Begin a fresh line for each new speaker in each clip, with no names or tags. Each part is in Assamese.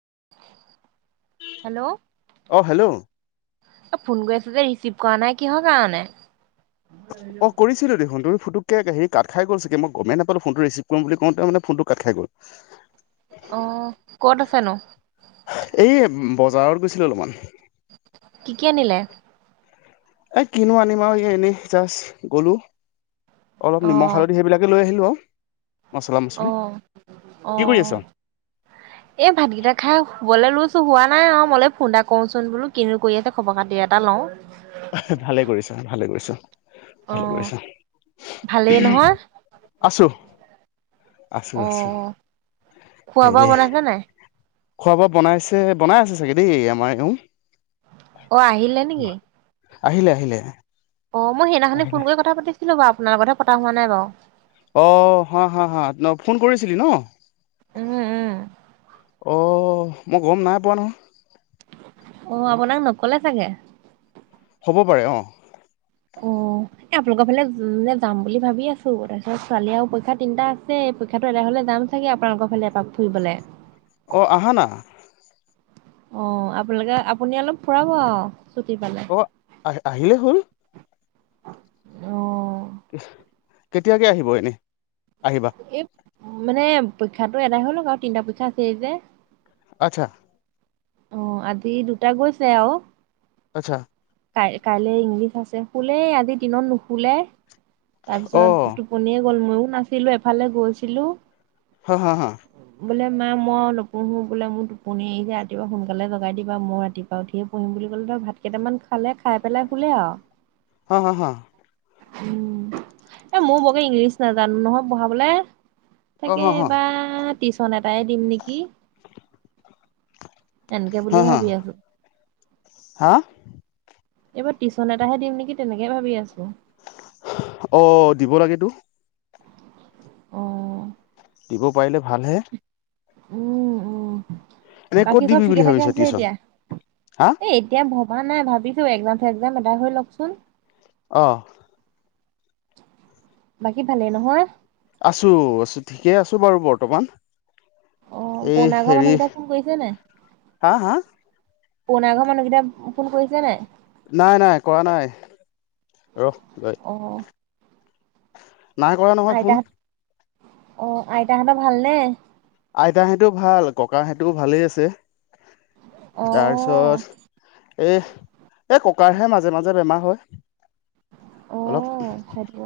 [unintelligible] হেল্ল'
অ হেল্ল'
অ ফোন কৰি আছ যে ৰিচিভ কৰা নাই কিহৰ কাৰণে
অ কৰিছিলো দেখোন তুমি ফটো তে সেই কাত খাই গ'ল চাগ মই গমেই নাপালো ফোনটো ৰিচিভ কৰিম বুলি কওঁতে মানে ফোনটো কাট খাই গ'ল
অহ ক'ত আছেনো
এই বজাৰত গৈছিলোঁ অলপমান
কি কি আনিলে
এ কিনো আনিম আৰু ই এনেই জাষ্ট গলো অলপ
অ
নিমখ হালধি সেইবিলাকে লৈ আহিলো আৰু মছলা মছলি
অ
কি কৰি
অহ
আছ
এই ভাতকেইটা খাই শুবলে লৈছো হোৱা নাই অ মলে ফোন এটা কৰোচোন বোলো কিনো কৰি আছে খবৰ খাতি এটা লওঁ
ভালে কৰিছা ভালে কৰিছা
অ
ভালে কৰিছা
ভালেই
উমহ
নহয়
আছো আছো
অ
আছো
খোৱা বোৱা
হেৰি
বনাইছে নাই
খোৱা বোৱা বনাইছে বনাই আছে চাগে দেই আমাৰ এওঁ
অ আহিলে নেকি
আহিলে আহিলে
অ মই সেইনাখনি
আহিলে
ফোন কৰি কথা পাতিছিলো বাও আপোনাৰ লগতহে পতা হোৱা নাই বাও
অ হা হা হা ফোন কৰিছিলি ন
উম উম
অ অ মই গম নাই পোৱা নহয়
অ আপোনাক নকলে চাগে
হ'ব পাৰে অ
অ এ আপোনালোকৰ ফালে যাম বুলি ভাবি আছো তাৰপিছত ছোৱালী অ পইক্ষা তিনটা আছে পইক্ষাটো এটা হলে যাম চাগে আপোনালোকৰ ফালে এপাক ফুৰিবলে
অঁ আহা না
অঁ আপোনা লোকে আপুনি অলপ ফুৰাব আৰু। ছুটি পালে।
অ আহিলেই হ'ল।
অ
কেতিয়াকে আহিব এনেই? আহিবা।
এই মানে পৰীক্ষাটো এদাই হৈ লওঁক আৰু তিনিটা পৰীক্ষা আছেই যে।
আচ্ছা।
অঁহ আজি দুটা গৈছে আৰু।
আচ্ছা।
কাইলৈ ইংলিছ আছে। শুলেই আজি দিনত নুশুলে
অ
তাৰপিছত টোপনি- গ'ল। মইয়ো নাছিলো এফালে গৈছিলো।
হাঁ হাঁ হাঁ।
বোলে মা মই নপোহোঁ বোলে মোৰ টোপনি আহিছে। ৰাতিপুৱা সোনকালে জগাই দিবা মই ৰাতিপুৱা উঠিয়ে পহিম বুলি ক'লে। ত' ভাত কেইটামান- খালে খাই পেলাই শুলে আৰু।
হাঁ হাঁ হাঁ।
উম' এ' মইও বৰকে ইংলিছ নাজানো নহয় পঢ়াবলে।
অ
তাকে
হা হা
এইবাৰ টিউচন এটাই দিম নেকি। এনেকে বুলিয়ে ভাবি আছো।
হাআ
এইবাৰ টিউচন এটাহে দিম নেকি তেনেকে ভাবি আছো।
অ দিব লাগেতো।
অঁ
দিব পাৰিলে ভালহে।
উম' উম।
এনে ক'ত
বাকী চব
দিবি
ঠিকে
বুলি
থাকে
ভাবিছ
আছে
টিউচন
এতিয়া?
হা
এই এতিয়া- ভবা নাই ভাবিছো। একজাম- চেকজাম এদাই হৈ লওঁকচোন।
অঁহ
বাকী ভালেই নহয়?
আছো, আছো ঠিকেই আছো বাৰু বৰ্তমান।
অ
এই
পুৰণা ঘৰ
হেৰি।
মানুহকেইটা ফোন কৰিছে নাই
হাঁ হাঁ?
পুৰণা ঘৰ মানুহ কেইটাই ফোন কৰিছে নাই?
নাই, নাই কৰা নাই।
অ',
নাই কৰা নহয় ফোন।
অঁ আইতা হতৰ ভালনে?
আইতা সেতেও ভাল, ককা সেতেও ভালেই আছে।
অ',
তাৰপিছত- এ' এই ককাৰহে মাজে, মাজে বেমাৰ হয়। অলপ
আহ সেইটো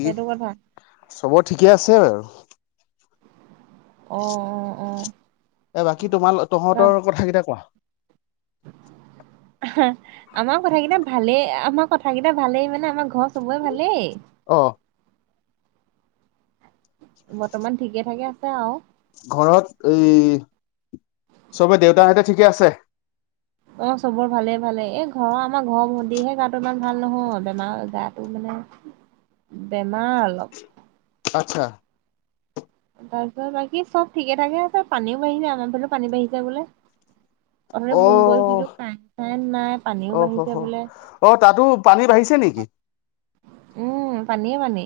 সেইটো কথা
চব ঠিকে আছে আৰু।
অ', অ', অ',
এ বাকী তোমাল
বা
তহঁতৰ কথাকেইটা কোৱা?
আমাৰ কথা কেইটা ভালেই আমাৰ কথাকেইটা ভালেই মানে আমাৰ ঘৰ সবৰে ভালেই।
অ
বৰ্তমান ঠিকে থাকে আছে আও।
ঘৰত এই চবে দেউতাহঁতে ঠিকে আছে?
অ চবৰ ভালেই ভালেই এই ঘৰৰ আমাৰ ঘৰ ভন্টিহে গাটো ইমান ভাল নহয় বেমাৰ গাটো মানে বেমাৰ অলপ।
আচ্ছা।
তাৰপিছত বাকী চব ঠিকে থাকে আছে পানীও বাঢ়িছে। আমাৰ ফালেও পানী বাঢ়িছে বোলে? ওথনি
অ
ফোন কৰিছিলো কাইন চাইন নাই পানীও
অ হ
বাঢ়িছে
হ
বোলে,
অ তাতো পানী বাঢ়িছে নেকি
উম পানীয়ে পানী।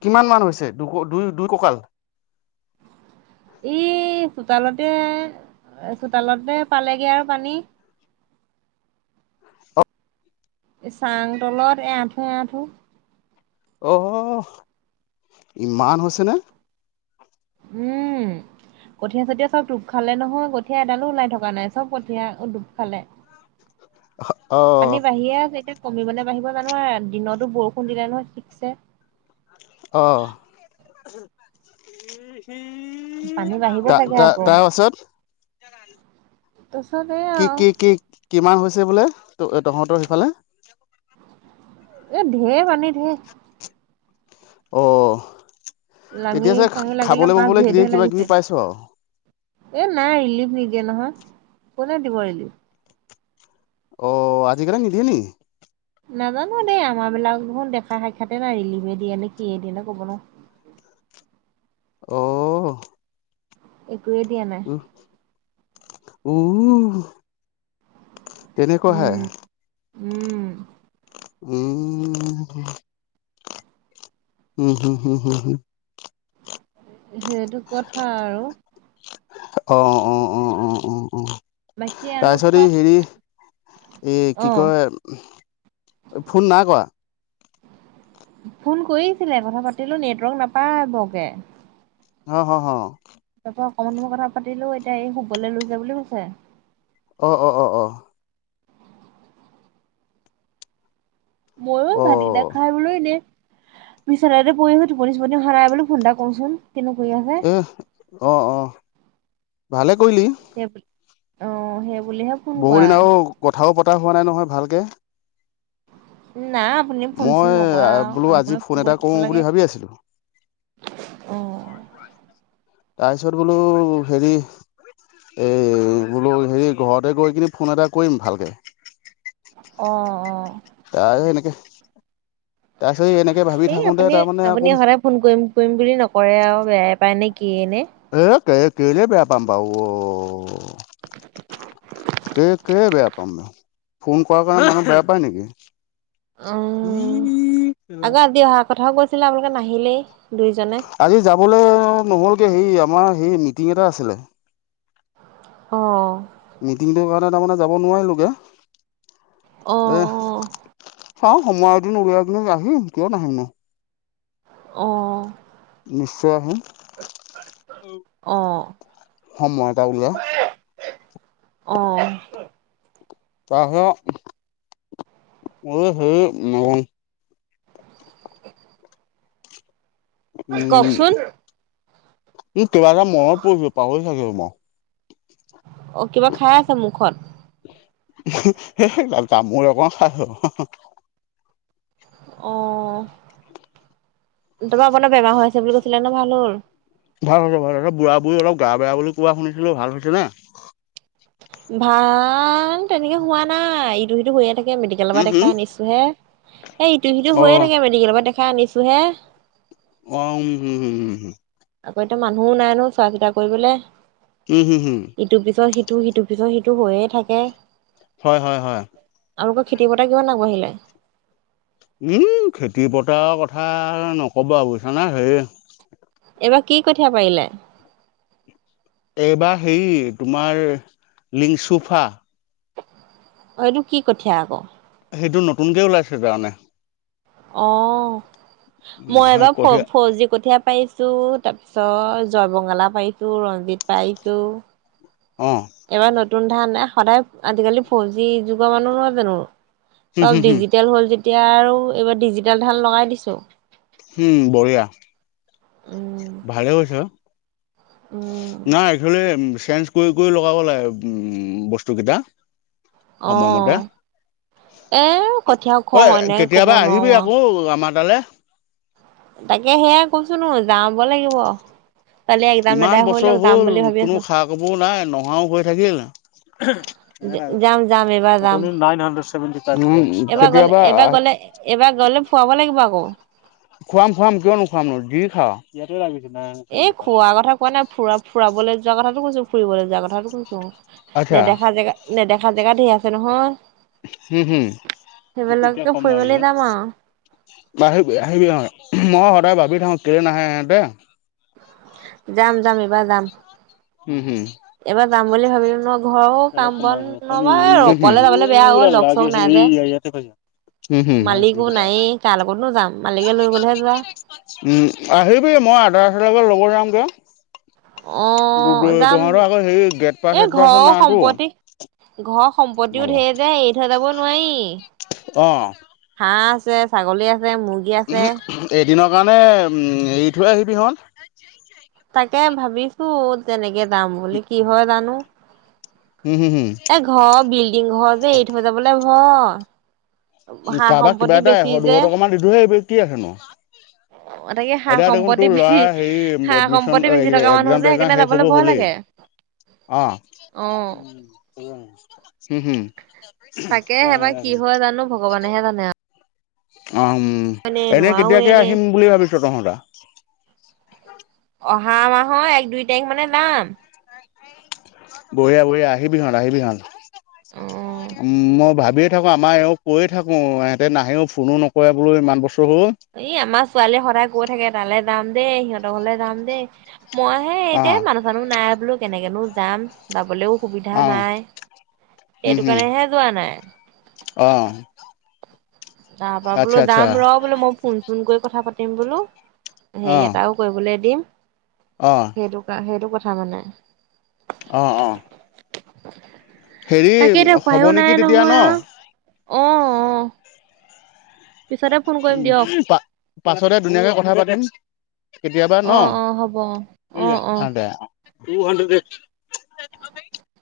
কিমান মান হৈছে দুই দুই কঁকাল?
ই চোতালতে চোতালতে পালেগে আও পানী। চাং তলত এআঁঠু আঠু।
আহ ইমান হৈছে নে?
উম কঠীয়া চতিয়া চব ডুব খালে নহয় কঠীয়া এডালো ওলাই থকা নাই চব কঠীয়া ডুপ খালে।
অ
পানী বাঢ়িয়ে আছে এতিয়া। কমিবনে বাঢ়িব জানো আও? দিনতো বৰষুণ দিলে নহয় ঠিকছে।
অ'।
পানী বাঢ়িব
তা
চাগে
তা
আকৌ
তাৰ পাছত
তাৰপিছত এই
কি
আৰু
কি কি কিমান হৈছে বোলে ত? তহঁতৰ সেইফালে?
এ ধেৰ পানী ধেৰ।
অঁ।
লাঙি
তেতিয়া চে
চাঙি লাগিলে
খাবলৈ
মাছ
বাবলৈ
ঢেৰ ঢেৰ
কিবা কিবি
লাগিছে
পাইছো আও?
এ নাই ৰিলিভ নিদিয়ে নহয়! কোনে দিব ৰিলিভ?
অ আজিকালি নিদিয়ে নি?
নাজানো দেই আমাৰ বিলাক দেখোন দেখা সাক্ষাতে নাই ৰিলিভে দিয়ে নে কিহে দিয়ে নে কব নোৱাও!
আহ।
একোৱে দিয়া নাই।
[unintelligible] তেনেকুৱা হে? উম! উম উ [unintelligible] উম হুম হম হুম হুম।
সেইটো কথা আৰু।
অ অ অ অ অ অ অ।
বাকী আৰু
তাৰ পিছত এই
চব
হেৰি এ
অ
কি কয় ফোন নাই কৰা?
ফোন কৰিছিলে কথা পাতিলো নেটৱৰ্ক নাপায় বৰকে।
অ হ হ।
মই অকমান সময়ই কথা পাতিলো এতিয়া এই শুবলৈ লৈছে বুলি কৈছে।
অ অ অ অ।
ময়ো
অ
ভাতকেইটা খাই বোলো এনে বিছনাতে পৰিছো টোপনি চোপনি অহা নাই বোলো ফোন এটা কৰোচোন। কিনো কৰি আছে
এহ, অ' অহ। ভালে কৰিলি।
সেই অ' সেই বুলিহে ফোন
বহু
কৰা
দিন আৰু কথাও পাত তা হোৱা নাই নহয় ভালকে।
নাই আপুনি ফোন
মই
চোন নকৰে আৰু
বোলো আজি
আমাৰ ফোন
এটা
কৰি থাকিব
কৰোঁ বুলি
লাগে।
ভাবি আছিলোঁ
অ'।
তাৰপিছত বোলো হেৰি এই বোলো হেৰি ঘৰতে গৈ কিনি ফোন এটা কৰিম ভালকে।
অ' অ'।
[unintelligible] সেনেকে
এই আপুনি - আপুনি সদায় ফোন কৰিম কৰিম বুলি নকৰে আৰু বেয়াই পায় নেক
[unintelligible] কেলে বেয়া পাম বাউ অ। কে কেলে বেয়া [unintelligible] ফোন কৰাৰ কাৰণে মানু্হ বেয়া পাই নেকি?
উম।
ই কেলা।
আকৌ আজি অহা কথাও কৈছিলে আপোনালোকে নাহিলেই। দুইজনে।
আজি যাবলে নহ'লগে হেৰি আ তোমাৰ হেৰি মিটিং এটা আছিলে।
অ'।
মিটিংটোৰ কাৰণে তাৰমানে যাব নোৱাৰিলো গে।
অ' অ'।
চাওঁ সময় এদিন উলিয়াই কিনে আহিম কিয় নাহিম নো!
অ'!
নিশ্চয় আহিম।
অ',
সময় এটা উলিয়াই।
অহ!
[unintelligible] উম।
কওকচোন
উ কিবা এটা মনত পৰিছিল পাহৰি থাকিল ম।
অ' কিবা খাই আছে মুখত।
সেই তামোল এখন খাইছো।
অ'! তোমাৰ [unintelligible] বেমাৰ হৈ আছে বুলি কৈছিলা ন' ভাল হ'ল?
ভাল হৈছে ভাল হৈছে বুঢ়া বুঢ়ী অলপ গা বেয়া বুলি কোৱা শুনিছিলোঁ, ভাল হৈছে নে?
ভাল তেনেকে হোৱা নাই ইটো সিটো হৈয়ে থাকে মেডিকেলৰ পৰা
উম হুম
দেখাই আনিছো হে এ ইটো সিটোয়ে
অ'
থাকে মেডিকেলৰ পৰা দেখা খাই আনিছো হে
অ হম হম উম
আকৌ এতিয়া মানুহো নাই ন চোৱা চিতা কৰিবলে
উম, হম, হম,
ইটোৰ পিছত সিটো ইটো সিটোৰ পিছত সিটো হৈয়ে থাকে
হয়, হয়, হয়।
আপোনা খেতি পথাৰ কিমান আগবাঢ়িলে উ
উম খেতি পথাৰ কথা নকবা বুজিছা নে হেৰি
এইবাৰ কি কঠীয়া পাৰিলে
এইবাৰ হে তোমাৰ লিংচুফা
অ এইটো কি কঠীয়া আকৌ
সেইটো নতুনকে ওলাইছে তাৰমানে
অহ
উম,
মই
হয়
এবাৰ
কঠীয়া
ফৌজি ফৌজি কঠীয়া পাইছো পাইছো তাৰ পিছত জয়বঙালা পাইছো ৰঞ্জিত পাইছো
অ',
এব ন নতুন ধান এ সদায় আজিকালি ফৌজি যুগৰ মানুহ নহয় জানো
হম, হম,
চব
হম,
ডিজিটেল হ'ল যেতিয়া এতিয়া আৰু এইবাৰ ডিজিটেল ধান লগাই দিছোঁ
উম বঢ়িয়া
উম
ভালে কৰিছ
উম
ন এইফালে চেঞ্জ কৰি কৰি লগাব লাগে উম বস্তু কেইটা
আহ এ কঠীয়া ওখ হয় এনেকে ক'ব নোৱাৰো
এফালে
তাকে সেয়াই কৈছো নো যাব লাগিব কালি একজাম
ইমান
এদাই হৈ
বছৰ
লওক যাম
হ'ল
বুলি ভাবি
কোনো
আছো।
খা খবৰ নাই নহাও হৈ থাকিল
যাম যাম এইবাৰ যাম
উম,
এইবাৰ গলে
কেতিয়াবা
এইবাৰ
আহ
গলে এইবাৰ গলে ফুৰাব লাগিব আকৌ
খুৱাম খুৱাম কিয় নোখুৱাম নো যি খাওঁ ইতে লি
এই খোৱা কথা কোৱা নাই ফুৰা ফুৰাবলৈ যোৱা কথাটো কৈছো ফুৰিব যোৱা কথাটো কৈছো
আচ্ছা
নেদেখা জেগা নেদেখা জেগা ধেৰ আছে নহয়
হুম হুম এতিয়া
সেইবিলাকে
কম
ফুৰি
নি
মেলি যাম আৰু।
আহিবি আহিবি মই সদায় ভাবি কিৰে নাহে হেতে
যাম যাম এইবাৰ যাম
হুম হুম
এইবাৰ যাম বুলি ভাবিলো মই ঘৰৰ কাম বন নবা
হুম হুম
অকলে যাবলে বেয়া অ লগ চগ নাই যে
উম হ
মালিকো নায়েই কাৰ লগতনো যাম মালিকে লৈ গ'লেহে যোৱা।
উম আহিবি মই আধা ৰাস্তালেকে লব যাম যে
অ
কি বোলে
যাম
তহঁত আকৌ হেৰি গেট পাছ
এ
চেট পাছ
ঘৰৰ
নাইটো
সম্পত্তি ঘৰৰ সম্পত্তিও ঢেৰ যে এৰি থৈ যাব নোৱাৰি
অহ
হাহ আছে ছাগলী আ ছে মুৰ্গী আছে
দিনৰ কাৰণে এৰি থৈ আহিবিহঁত
তাকে ভাবিছো তেনেকে যাম বুলি কি হয় জানো
হুম হুম হুম
এ ঘৰ বিল্ডিং ঘৰ যে এই থৈ যাবলে অ
কাৰবাক কিবা এটা এশ দুশ টকা মান দিলোহে কি আছেনো
তাকে সা
এতিয়া দেখোন
সম্পত্তি
তোৰ
বেছি
লৰা হেৰি
সা
এডমিশন
সম্পত্তি বেছি থকা মানুহ
একজাম
যে
জাম
সেইকাৰণে
শেষ
যাবলৈ
হব
ভয়
হলেই
লাগে।
অ
অ', তাকে সেইবাৰ কি হয় জানো ভগৱানেহে জানে আৰু
চে উম এনে
নোৱাৰোৱে
কেতিয়াকে
এনে।
আহিম বুলি ভাবিছ তহঁতে
অহা মাহৰ এক দুই তাৰিখ মানে যাম
বঢ়িয়া বঢ়িয়া আহিবিহত আহিবিহত
অ'।
উম মই ভাবিয়ে থাকো আমাৰ এওঁ কৈয়ে থাকো ইহঁতে নাহেও ফোনো নকৰে বোলো ইমান বস্তু
এই আমাৰ ছোৱালীয়ে সদায় কৈ থাকে তালে যাম দে সিহঁত ঘলে যাম দে মই হে
অঁ
এতিয়া মানুহ চানুহ নাই বোলো কেনেকেনো যাম যাবলৈও সুবিধা
অঁ
নাই সেইটো কাৰণেহে যোৱা নাই
অহ
তাপা বোলো যাম ৰ বুলো মই শু ফোন কৈ কথা পাতিম বোলো হেৰি
অঁ
এটাও কৰিবলে দিম
অঁ
সেইটো কাৰ সেইটো কথা কথা মানে
অহ অ
ঐ
হেৰি হব নেকি তেতিয়া ন।
আৰু অ', অ'। পিছতে ফোন কৰিম দিয়ক।
পা পাছতে ধুনীয়াকে কথা পাতিম। কেতিয়াবা ন
অ', অ', হ'ব অ',
অ দে। Two hundred.